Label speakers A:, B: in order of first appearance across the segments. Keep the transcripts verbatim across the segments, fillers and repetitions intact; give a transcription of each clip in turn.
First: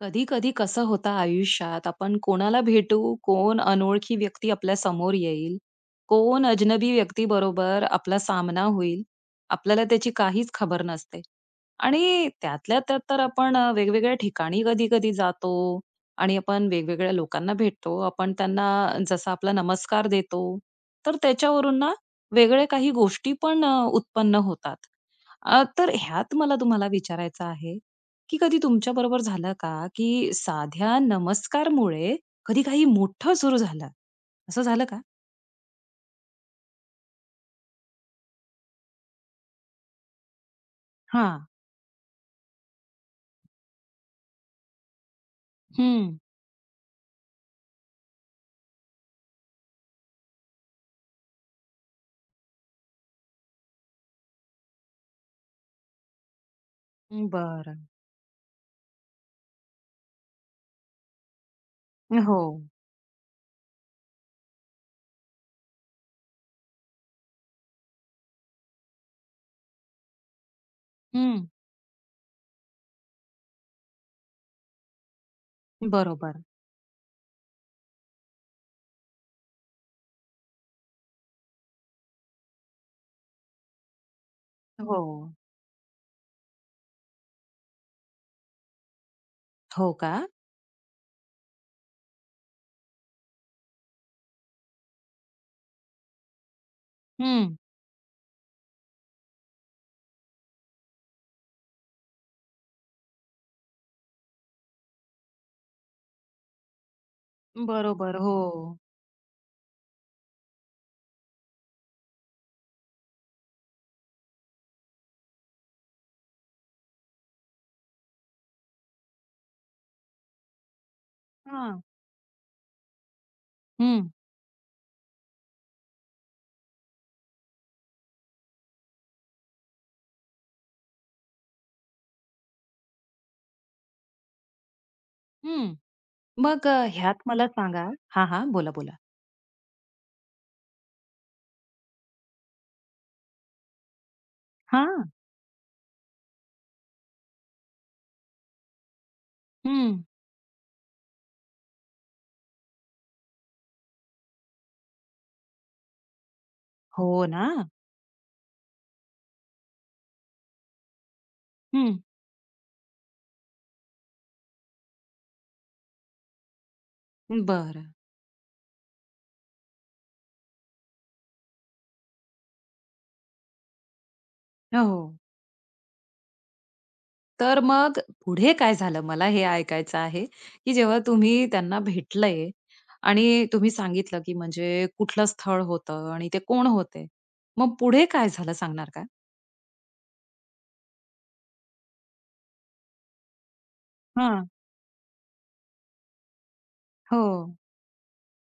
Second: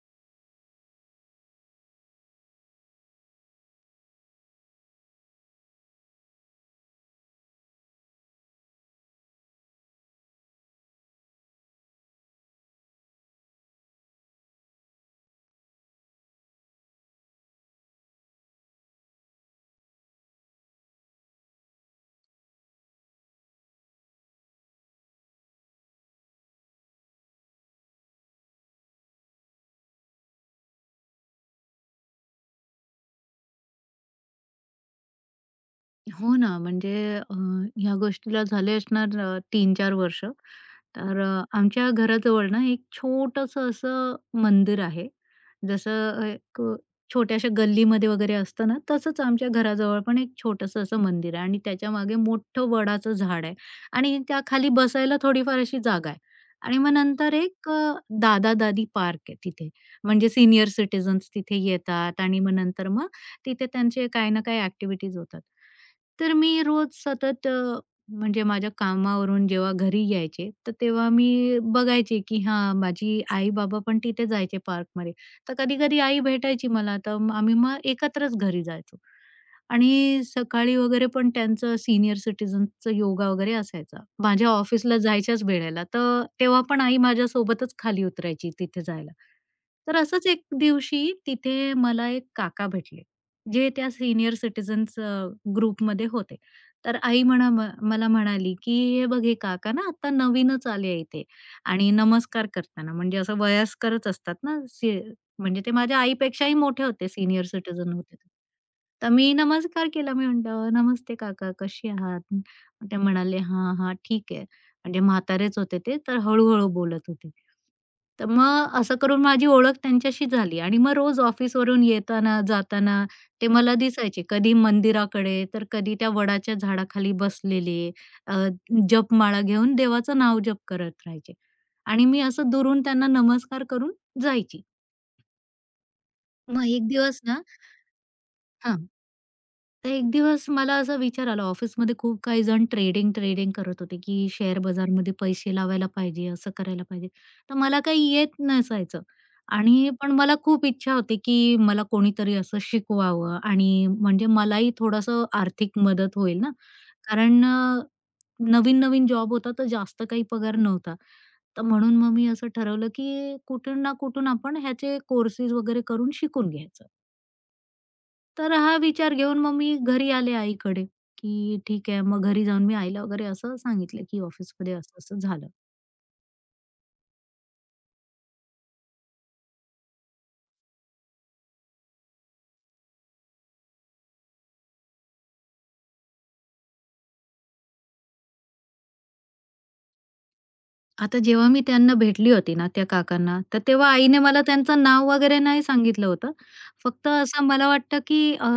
A: कधी-कधी कसं होतं आयुष्यात, आपण कोणाला भेटू, कोण अनोळखी व्यक्ती आपल्या समोर येईल, कोण अजनबी व्यक्तीबरोबर आपला सामना होईल, आपल्याला त्याची काहीच खबर नसते. आणि त्यातल्या त्यात तर आपण अ, वेगवेगळ्या ठिकाणी कधी-कधी जातो आणि आपण वेगवेगळ्या लोकांना भेटतो. आपण त्यांना जसा आपला नमस्कार देतो, तर त्याच्यावरून ना वेगळ्या काही गोष्टी पण अ, उत्पन्न होतात. अ, तर ह्यात मला तुम्हाला विचारायचं आहे, की कधी तुमच्याबरोबर झालं का, की साध्या नमस्कारमुळे कधी काही मोठं सुरू झालं? असं झालं का?
B: हो ना, म्हणजे अ, ह्या गोष्टीला झाले असणार अ, तीन चार वर्ष. तर अ,
A: हां.
B: आमच्या घराजवळ ना एक छोटंसं असं मंदिर आहे. जसं
A: हं.
B: अ, क छोट्याशा गल्लीमध्ये वगैरे असतं ना, तसंच आमच्या घराजवळ पण एक छोटंसं असं मंदिर आहे आणि त्याच्या मागे मोठं वडाचं झाड आहे आणि त्या खाली बसायला थोडीफार अशी जागा आहे. आणि मग नंतर एक
A: बरं.
B: दादा-दादी पार्क आहे तिथे. म्हणजे सीनियर सिटिझन्स तिथे येतात
A: हो.
B: आणि मग नंतर मग तिथे त्यांचे काही ना काही ॲक्टिव्हिटीज होतात. तर मी रोज सतत अ, म्हणजे माझ्या कामावरून जेव्हा घरी यायचे, तर तेव्हा
A: हं.
B: मी बघायचे की हां, माझी आई-बाबा पण तिथे जायचे पार्कमध्ये. तर कधी-कधी आई
A: बरोबर.
B: भेटायची मला, तर म- आम्ही मग एकत्रच घरी जायचो. आणि सकाळी वगैरे पण त्यांचं सीनियर सिटिझन्सचं योगा वगैरे असायचा. माझ्या ऑफिसला
A: हो.
B: जायच्याच वेळेला, तर तेव्हा पण आई माझ्यासोबतच खाली उतरायची तिथे जायला.
A: हो
B: तर
A: का?
B: असंच एक दिवशी तिथे मला एक काका भेटले, जे त्या सीनियर सिटिझन्स ग्रुपमध्ये होते. तर आई म्हणा
A: हं.
B: म मला म्हणाली, की "हे बघ हे काका ना आता नवीनच आले आहे इथे आणि नमस्कार करताना." म्हणजे असं वयस्करच असतात ना, म्हणजे ते माझ्या आईपेक्षाही मोठे होते, सीनियर सिटिझन होते
A: बरोबर.
B: ते.
A: हो.
B: तर मी नमस्कार केला. मी म्हटलं, "नमस्ते काका, कसे आहात?" मग ते म्हणाले, "हां, हां, ठीक आहे." म्हणजे म्हातारेच होते ते, तर हळू-हळू बोलत होते. तर मग असं करून माझी ओळख त्यांच्याशी झाली आणि मग रोज
A: हां.
B: ऑफिसवरून येताना, जाताना ते मला
A: हं.
B: दिसायचे. कधी मंदिराकडे, तर कधी त्या वडाच्या झाडाखाली बसलेले, अ, जपमाळा घेऊन देवाचं नाव जप करत राहायचे आणि मी असं दुरून त्यांना नमस्कार करून जायची.
A: हं. मग
B: मग
A: अ,
B: एक
A: ह्यात
B: दिवस ना
A: मला सांगा हां, हां. बोला,
B: हां.
A: बोला.
B: तर एक दिवस मला असा विचार आला ऑफिसमध्ये खूप काही जण ट्रेडिंग, ट्रेडिंग करत होते, की शेअर
A: हां.
B: बाजारमध्ये पैसे लावायला पाहिजे, असं करायला पाहिजे. तर मला काही येत नसायचं आणि
A: हं.
B: पण मला खूप इच्छा होती, की मला कोणीतरी असं शिकवावं आणि म्हणजे मलाही थोडंसं आर्थिक मदत होईल ना.
A: हो
B: कारण
A: ना?
B: अ, नवीन-नवीन जॉब होता, तर जास्त काही पगार नव्हता. तर
A: हं.
B: म्हणून मग मी असं ठरवलं, की कुठून ना कुठून आपण ह्याचे कोर्सेस वगैरे करून शिकून घ्यायचं.
A: बरं.
B: तर हा विचार घेऊन मग मी घरी आले आईकडे, की ठीक आहे. मग घरी जाऊन मी आईला वगैरे असं सांगितलं, की ऑफिसमध्ये
A: हो.
B: असं-असं झालं.
A: तर मग पुढे काय झालं? मला हे ऐकायचं आहे, की जेव्हा तुम्ही त्यांना भेटलंय आणि तुम्ही सांगितलं, की म्हणजे कुठलं स्थळ होतं आणि ते कोण होते? मग पुढे काय झालं सांगणार का?
B: आता जेव्हा मी त्यांना भेटली होती ना, त्या काकांना, तर तेव्हा आईने मला
A: हां.
B: त्यांचं नाव वगैरे नाही सांगितलं होतं. फक्त
A: हो,
B: असं मला वाटतं, की अ,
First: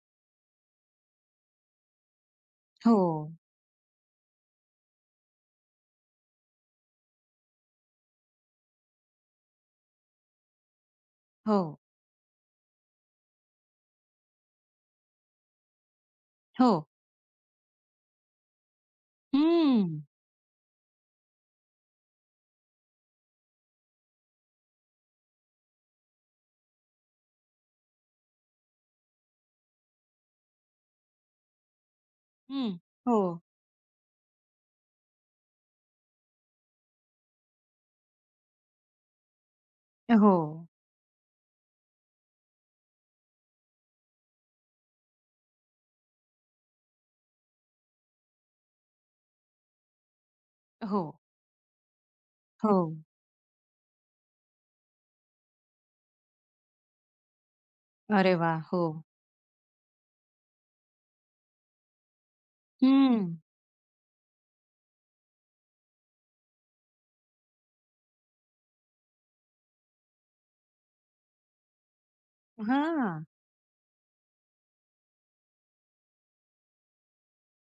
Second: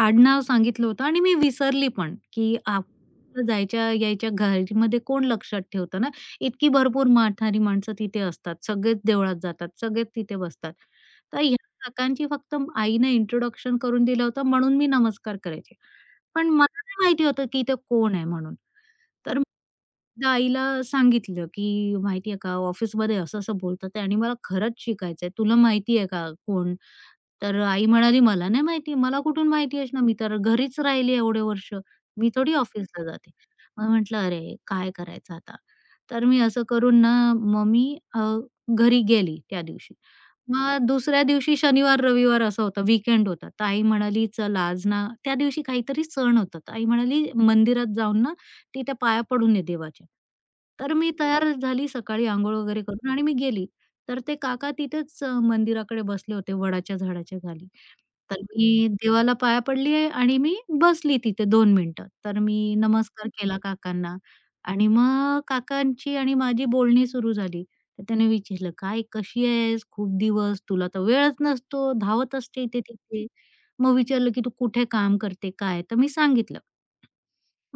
B: आडनाव सांगितलं होतं आणि मी विसरली पण, की आप
A: हो,
B: जायच्या-यायच्या घरामध्ये कोण लक्षात ठेवतं ना? इतकी भरपूर म्हातारी माणसं तिथे असतात. सगळेच देवळात जातात, सगळेच तिथे बसतात. तर ह्या
A: हो,
B: काकांची फक्त आईने इंट्रोडक्शन करून दिलं होतं, म्हणून मी नमस्कार करायचे. पण
A: हो.
B: मला नाही माहिती होतं की ते कोण आहे म्हणून. तर
A: हं,
B: मग आईला सांगितलं की "माहिती आहे का, ऑफिसमध्ये असं-असं बोलतात आहे आणि मला खरंच शिकायचं तुला माहिती आहे का कोण?" तर आई म्हणाली, "मला नाही माहिती. मला कुठून माहिती असणार? मी तर घरीच राहिली एवढे वर्ष. मी थोडी
A: हं.
B: ऑफिसला
A: हो,
B: जाते." मग म्हटलं, "अरे, काय करायचं आता?" तर मी असं करून ना मग अ, घरी गेली त्या दिवशी.
A: हो,
B: मग दुसऱ्या दिवशी शनिवार, रविवार असं होतं, वीकेंड होता. तर आई म्हणाली, "चल आज ना." त्या दिवशी काहीतरी सण होता. तर आई म्हणाली, "मंदिरात जाऊन ना, तिथे पाया पडून ये देवाच्या." तर
A: हो,
B: मी तयार झाली सकाळी अंघोळ
A: हो.
B: वगैरे करून आणि मी गेली. तर ते काका तिथेच अ, मंदिराकडे बसले होते वडाच्या झाडाच्या खाली.
A: अरे
B: तर
A: वाह!
B: मी
A: हो.
B: देवाला पाया पडली आहे आणि मी बसली तिथे दोन मिनिटं. तर मी
A: हं.
B: नमस्कार केला काकांना आणि मग काकांची आणि माझी बोलणी सुरू झाली. तर त्याने विचारलं, "काय कशी आहेस? खूप दिवस तुला तर वेळच नसतो, धावत असते
A: हां.
B: इथे-तिथे." मग विचारलं, "की तू कुठे काम करते? काय?" तर मी सांगितलं.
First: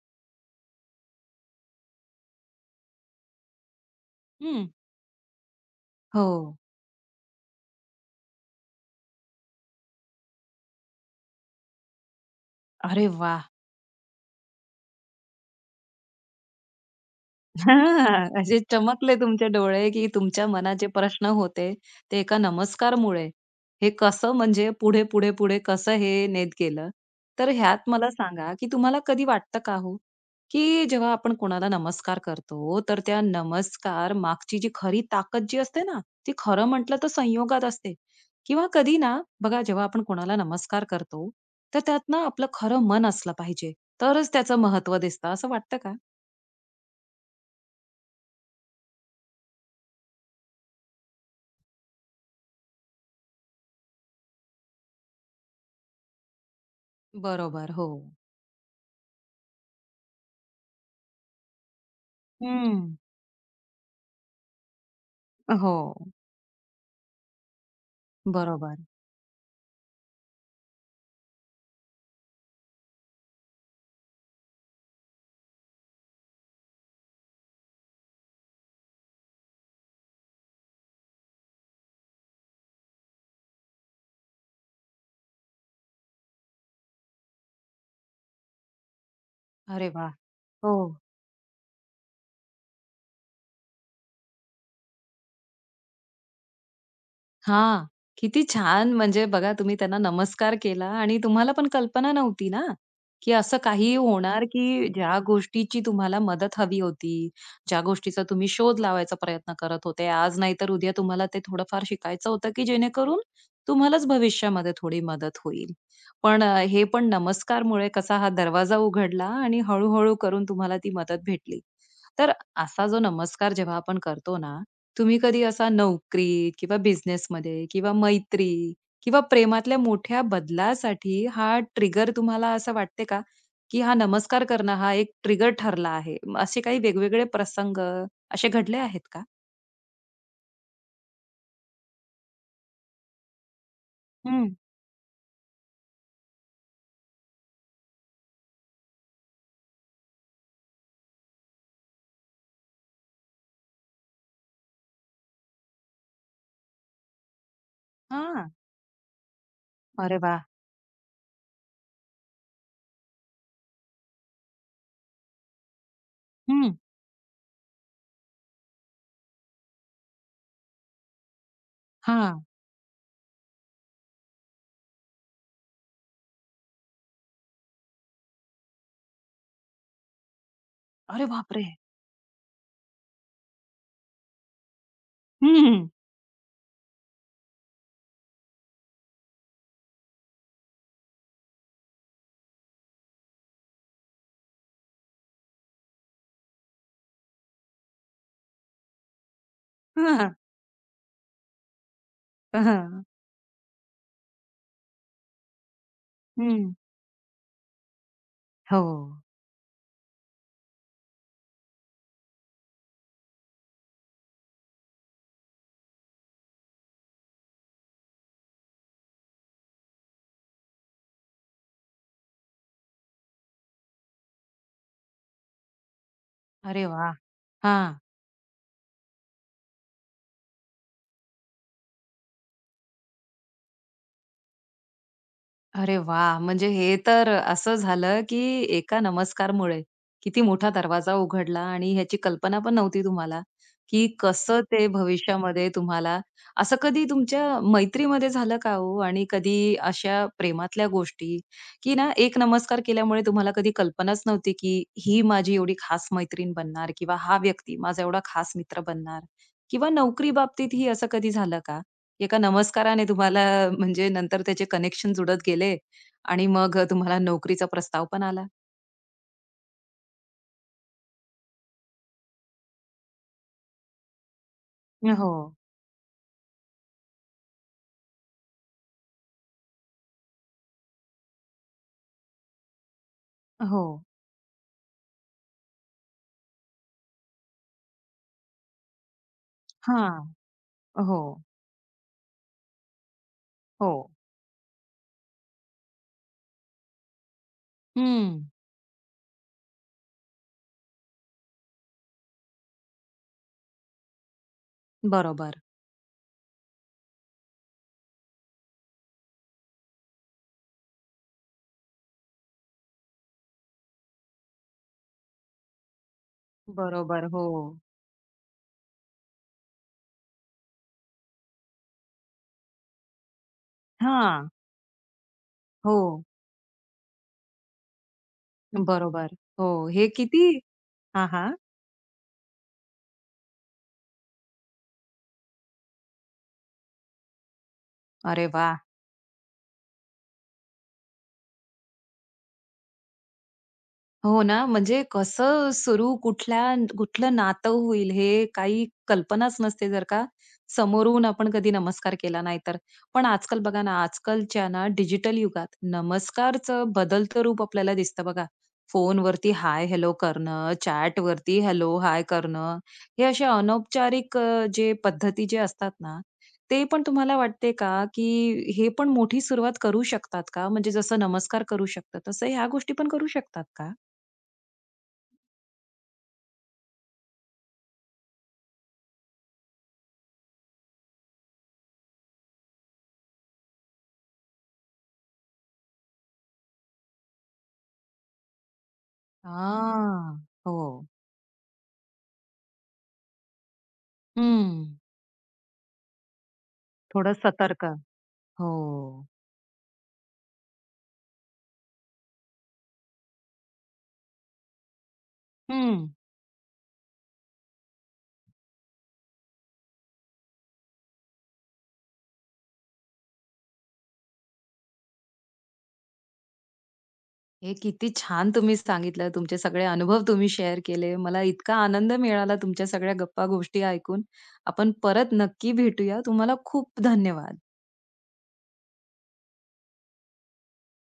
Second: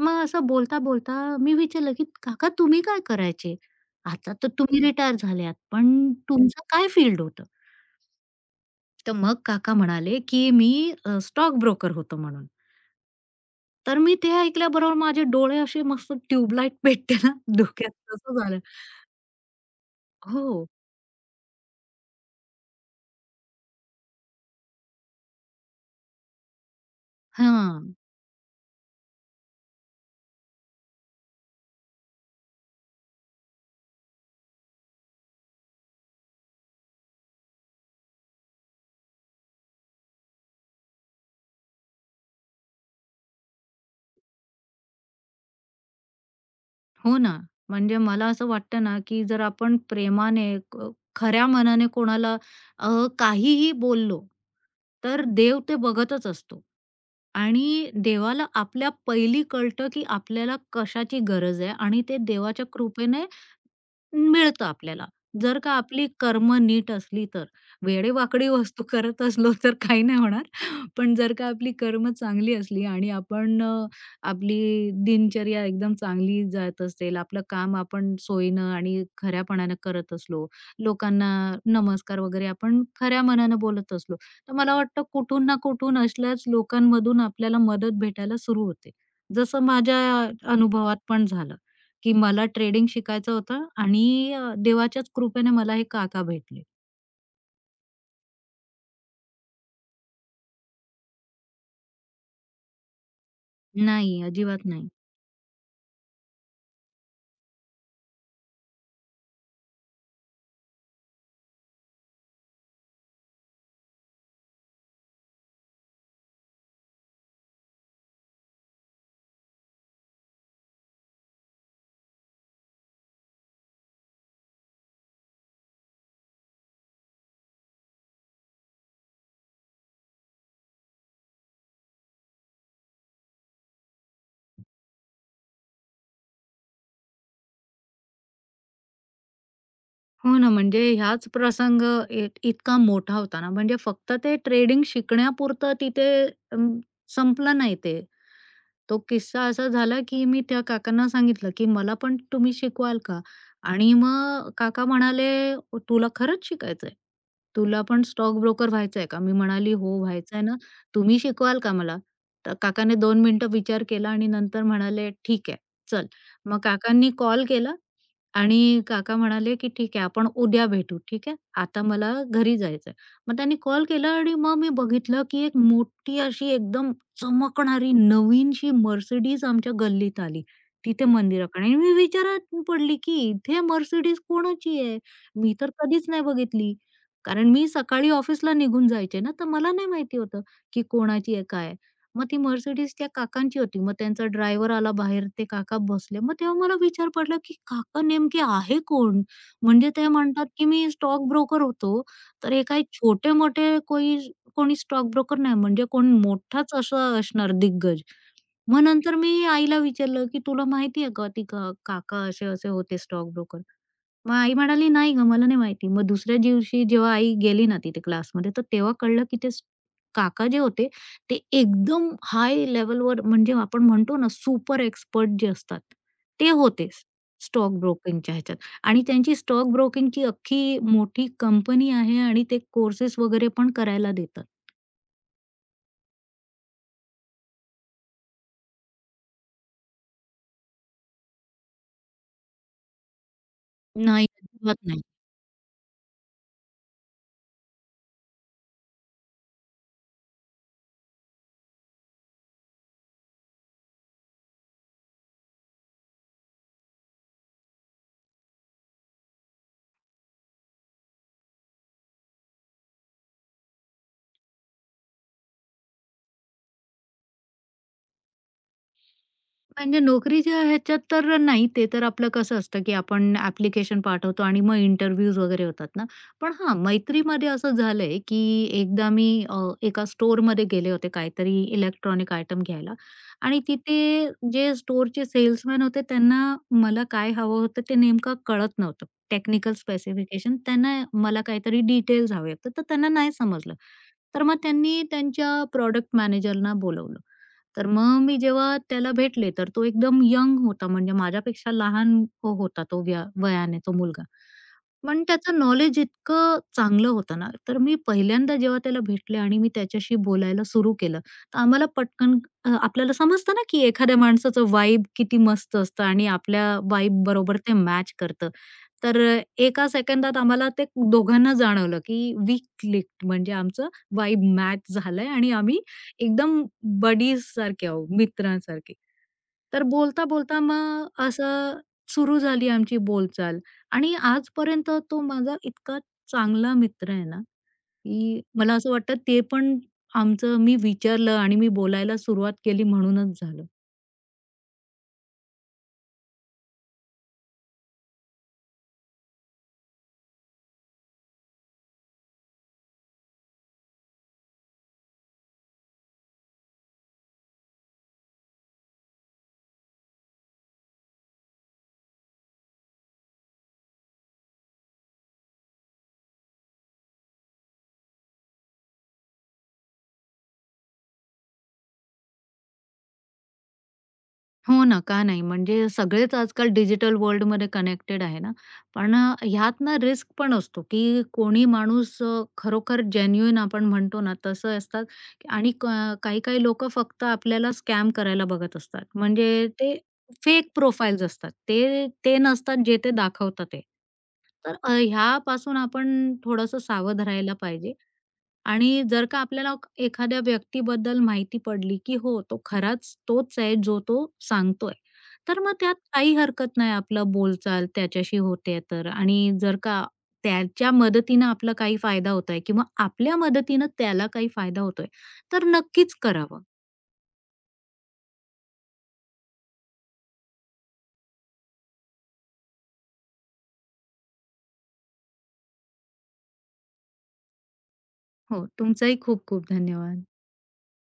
B: मग असं बोलता-बोलता मी विचारलं, "की काका तुम्ही काय करायचे? आता तर
A: हं.
B: तुम्ही रिटायर झाल्यात, पण
A: हो.
B: तुमचं काय फील्ड होतं?" तर मग काका म्हणाले, की मी स्टॉक ब्रोकर होतो म्हणून.
A: अरे वाह!
B: तर मी ते ऐकल्याबरोबर माझे डोळे असे मस्त ट्यूबलाईट पेटते ना डोक्यात
A: हां,
B: तसं
A: असे
B: झालं.
A: चमकले तुमचे डोळे, की तुमच्या
B: हो.
A: मनात जे प्रश्न होते, ते एका नमस्कारमुळे हे कसं म्हणजे पुढे, पुढे, पुढे कसं हे नेत गेलं? तर ह्यात
B: हां.
A: मला सांगा, की तुम्हाला कधी वाटतं का हो, की जेव्हा आपण कोणाला नमस्कार करतो, तर त्या नमस्कार मागची जी खरी ताकद जी असते ना, ती खरं म्हटलं तर संयोगात असते किंवा कधी ना बघा, जेव्हा आपण कोणाला नमस्कार करतो, तर त्यात ना आपलं खरं मन असलं पाहिजे, तरच त्याचं महत्त्व दिसतं, असं वाटतं का?
B: हो ना. म्हणजे मला असं वाटतं ना, की जर आपण प्रेमाने क खऱ्या मनाने कोणाला अ, काहीही बोललो, तर देव ते बघतच असतो.
A: बरोबर, हो.
B: आणि देवाला आपल्या पहिली कळतं, की आपल्याला कशाची गरज आहे आणि ते देवाच्या
A: हं.
B: कृपेने मिळतं आपल्याला. जर का
A: हो.
B: आपली कर्म नीट असली तर. वेडेवाकडी
A: बरोबर.
B: वस्तू करत असलो तर काही नाही होणार. पण जर का आपली कर्म चांगली असली आणि आपण अ, आपली दिनचर्या एकदम चांगली जात असेल, आपलं काम आपण सोयीनं आणि खऱ्यापणानं करत असलो, लोकांना नमस्कार वगैरे आपण खऱ्या मनानं बोलत असलो, तर मला वाटतं कुठून ना कुठून असल्याच लोकांमधून आपल्याला मदत भेटायला सुरू होते. जसं
A: अरे
B: माझ्या
A: वाह! हो.
B: अनुभवात पण झालं. की मला ट्रेडिंग शिकायचं होतं आणि अ, देवाच्याच कृपेने मला हे काका भेटले.
A: हां. किती छान! म्हणजे बघा तुम्ही त्यांना नमस्कार केला आणि तुम्हाला पण कल्पना नव्हती ना, की असं काही
B: नाही,
A: होणार,
B: अजिबात
A: की
B: नाही.
A: ज्या गोष्टीची तुम्हाला मदत हवी होती, ज्या गोष्टीचा तुम्ही शोध लावायचा प्रयत्न करत होते, आज नाहीतर उद्या तुम्हाला ते थोडंफार शिकायचं होतं, की जेणेकरून तुम्हालाच भविष्यामध्ये थोडी मदत होईल. पण अ, हे पण नमस्कारमुळे कसा हा दरवाजा उघडला आणि हळू करून तुम्हाला ती मदत भेटली. तर असा जो नमस्कार जेव्हा आपण करतो ना, तुम्ही कधी असा नोकरी किंवा बिझनेसमध्ये किंवा मैत्री किंवा प्रेमातल्या मोठ्या बदलासाठी हा ट्रिगर तुम्हाला असं वाटते का, की हा नमस्कार करणं हा एक ट्रिगर ठरला आहे? म असे काही वेगवेगळे प्रसंग असे घडले आहेत का?
B: हो ना, म्हणजे ह्याच प्रसंग इत इतका मोठा होता ना, म्हणजे फक्त ते
A: हं.
B: ट्रेडिंग शिकण्यापुरतं तिथे अं, संपलं नाही ते. तो किस्सा असा झाला, की मी त्या काकांना सांगितलं, की "मला पण तुम्ही शिकवाल का?" आणि मग काका म्हणाले, "ओ, तुला खरंच शिकायचंय? तुला पण स्टॉक
A: हां.
B: ब्रोकर व्हायचंय का?" मी म्हणाली, "हो,
A: अरे वाह!
B: व्हायचंय ना. तुम्ही शिकवाल का मला?" तर काकाने दोन मिनिटं विचार केला आणि नंतर म्हणाले, "ठीक आहे, चल." मग
A: हं.
B: काकांनी कॉल केला आणि काका म्हणाले, की "ठीक आहे, आपण उद्या भेटू." ठीक आहे. आता मला
A: हां.
B: घरी जायचंय. मग त्यांनी कॉल केला आणि मग मी बघितलं, की एक मोठी अशी एकदम चमकणारी नवीनशी Mercedes आमच्या गल्लीत आली. तिथे
A: अरे
B: मंदिराकडे
A: बापरे!
B: आणि मी विचारात पडली, की "इथे Mercedes कोणाची आहे? मी तर
A: हं.
B: कधीच नाही बघितली." कारण मी सकाळी ऑफिसला निघून जायचे ना, तर मला नाही माहिती होतं, की कोणाची आहे काय आहे. मग ती Mercedes त्या काकांची होती. मग त्यांचा ड्रायव्हर आला बाहेर, ते काका बसले. मग तेव्हा मला विचार पडला, की काका नेमके आहे कोण? म्हणजे ते
A: हां.
B: म्हणतात, की मी स्टॉक ब्रोकर होतो. तर हे काही
A: हं.
B: छोटे-मोठे कोई कोणी कोणी स्टॉक ब्रोकर नाही, म्हणजे कोण
A: हं.
B: मोठाच असं असणार दिग्गज. मग
A: हो.
B: नंतर मी आईला विचारलं, की "तुला माहिती आहे का, ती का काका असे-असे होते स्टॉक ब्रोकर?" मग आई म्हणाली, "नाही गं, मला नाही माहिती." मग दुसऱ्या दिवशी जेव्हा आई गेली ना तिथे क्लासमध्ये, तर तेव्हा कळलं की ते स काका जे होते, ते एकदम हाय लेव्हलवर म्हणजे आपण म्हणतो ना सुपर एक्सपर्ट जे असतात, ते
A: अरे
B: होते
A: वाह!
B: स्टॉक
A: हां.
B: ब्रोकिंगच्या ह्याच्यात. आणि त्यांची स्टॉक ब्रोकिंगची अख्खी मोठी कंपनी आहे आणि ते कोर्सेस वगैरे पण करायला देतात.
A: अरे वाह! म्हणजे हे तर असं झालं, की एका नमस्कारमुळे किती मोठा दरवाजा उघडला आणि ह्याची कल्पना पण नव्हती तुम्हाला, की
B: नाही,
A: कसं
B: अजिबात
A: ते
B: नाही.
A: भविष्यामध्ये तुम्हाला असं कधी तुमच्या मैत्रीमध्ये झालं का हो? आणि कधी अशा प्रेमातल्या गोष्टी, की ना एक नमस्कार केल्यामुळे तुम्हाला कधी कल्पनाच नव्हती, की ही माझी एवढी खास मैत्रीण बनणार किंवा हा व्यक्ती माझा एवढा खास मित्र बनणार किंवा नोकरी बाबतीतही असं कधी झालं का? एका नमस्काराने तुम्हाला म्हणजे नंतर त्याचे कनेक्शन जुडत गेले आणि मग तुम्हाला नोकरीचा प्रस्ताव पण आला.
B: म्हणजे नोकरीच्या ह्याच्यात तर नाही. ते तर आपलं कसं असतं, की आपण ॲप्लिकेशन पाठवतो आणि मग इंटरव्ह्यूज
A: हो,
B: वगैरे होतात ना. पण हां, मैत्रीमध्ये असं झालंय, की एकदा मी अ, एका स्टोअरमध्ये गेले होते काहीतरी इलेक्ट्रॉनिक आयटम घ्यायला आणि
A: हो.
B: तिथे जे स्टोअरचे सेल्समन होते त्यांना मला काय हवं होतं ते नेमकं कळत नव्हतं. टेक्निकल
A: हां.
B: स्पेसिफिकेशन त्यांना
A: हो,
B: मला काहीतरी डिटेल्स हवे होते, तर त्यांना नाही समजलं.
A: हो.
B: तर मग त्यांनी त्यांच्या प्रॉडक्ट मॅनेजरना बोलावलं. तर मग मी
A: हं,
B: जेव्हा त्याला भेटले, तर तो एकदम यंग होता, म्हणजे माझ्यापेक्षा लहान हो होता तो व्या वयाने तो मुलगा. पण
A: बरोबर.
B: त्याचं नॉलेज इतकं चांगलं होतं ना, तर मी पहिल्यांदा जेव्हा त्याला भेटले आणि मी त्याच्याशी बोलायला सुरू केलं, तर आम्हाला पटकन अ, आपल्याला समजतं ना, की एखाद्या माणसाचं वाइब किती मस्त असतं आणि आपल्या वाइब
A: बरोबर. हो.
B: बरोबर ते मॅच करतं. तर एका सेकंदात आम्हाला ते दोघांना जाणवलं, की वी क्लिक्ड म्हणजे आमचं वाइब
A: हां.
B: मॅच झालंय आणि आम्ही
A: हो.
B: एकदम बडीज सारखे आहोत, मित्रांसारखे.
A: बरोबर. हो,
B: तर
A: हे किती
B: बोलता-बोलता मग
A: हां, हां.
B: असं सुरू झाली आमची बोलचाल आणि आजपर्यंत तो माझा इतका चांगला मित्र आहे ना, की
A: अरे
B: मला
A: वाह!
B: असं वाटतं ते पण आमचं मी विचारलं आणि मी बोलायला सुरुवात केली म्हणूनच झालं.
A: हो ना, म्हणजे कसं सुरू कुठल्या कुठलं नातं होईल हे काही कल्पनाच नसते जर का समोरून आपण कधी नमस्कार केला नाही तर. पण आजकाल बघा ना, आजकालच्या ना डिजिटल युगात नमस्कारचं बदलतं रूप आपल्याला दिसतं बघा. फोनवरती हाय, हेल्लो करणं, चॅटवरती हेल्लो, हाय करणं, हे असे अनौपचारिक अ, जे पद्धती जे असतात ना, ते पण तुम्हाला वाटते का, की हे पण मोठी सुरुवात करू शकतात का? म्हणजे जसं नमस्कार करू शकतात, तसं ह्या गोष्टी पण करू शकतात का?
B: हो ना, का नाही? म्हणजे सगळेच आजकाल डिजिटल वर्ल्डमध्ये कनेक्टेड आहे ना. पण अ, ह्यात ना रिस्क पण असतो, की कोणी माणूस अ, खरोखर जेन्युइन आपण म्हणतो ना, तसं असतात आणि क काही-काही लोकं फक्त आपल्याला स्कॅम करायला बघत असतात. म्हणजे ते
A: हां.
B: फेक
A: हो.
B: प्रोफाइल्स असतात. ते ते नसतात जे ते दाखवतात ते. तर
A: हं.
B: अ, ह्यापासून आपण थोडंसं सावध
A: थोडं
B: राहायला
A: सतर्क.
B: पाहिजे.
A: हो.
B: आणि जर का आपल्याला क- एखाद्या व्यक्तीबद्दल माहिती पडली, की हो, तो खराच तोच आहे जो तो सांगतोय. तर मग त्यात
A: हं.
B: काही हरकत नाही आपलं बोलचाल त्याच्याशी होते तर आणि जर का त्याच्या मदतीनं आपला काही फायदा होतोय किंवा आपल्या मदतीनं त्याला काही फायदा होतोय, तर नक्कीच करावं.
A: हे किती छान तुम्ही सांगितलं. तुमचे सगळे अनुभव तुम्ही शेअर केले. मला इतका आनंद मिळाला तुमच्या सगळ्या गप्पा गोष्टी ऐकून. आपण परत नक्की भेटूया. तुम्हाला खूप धन्यवाद.
B: हो, तुमचाही खूप खूप धन्यवाद.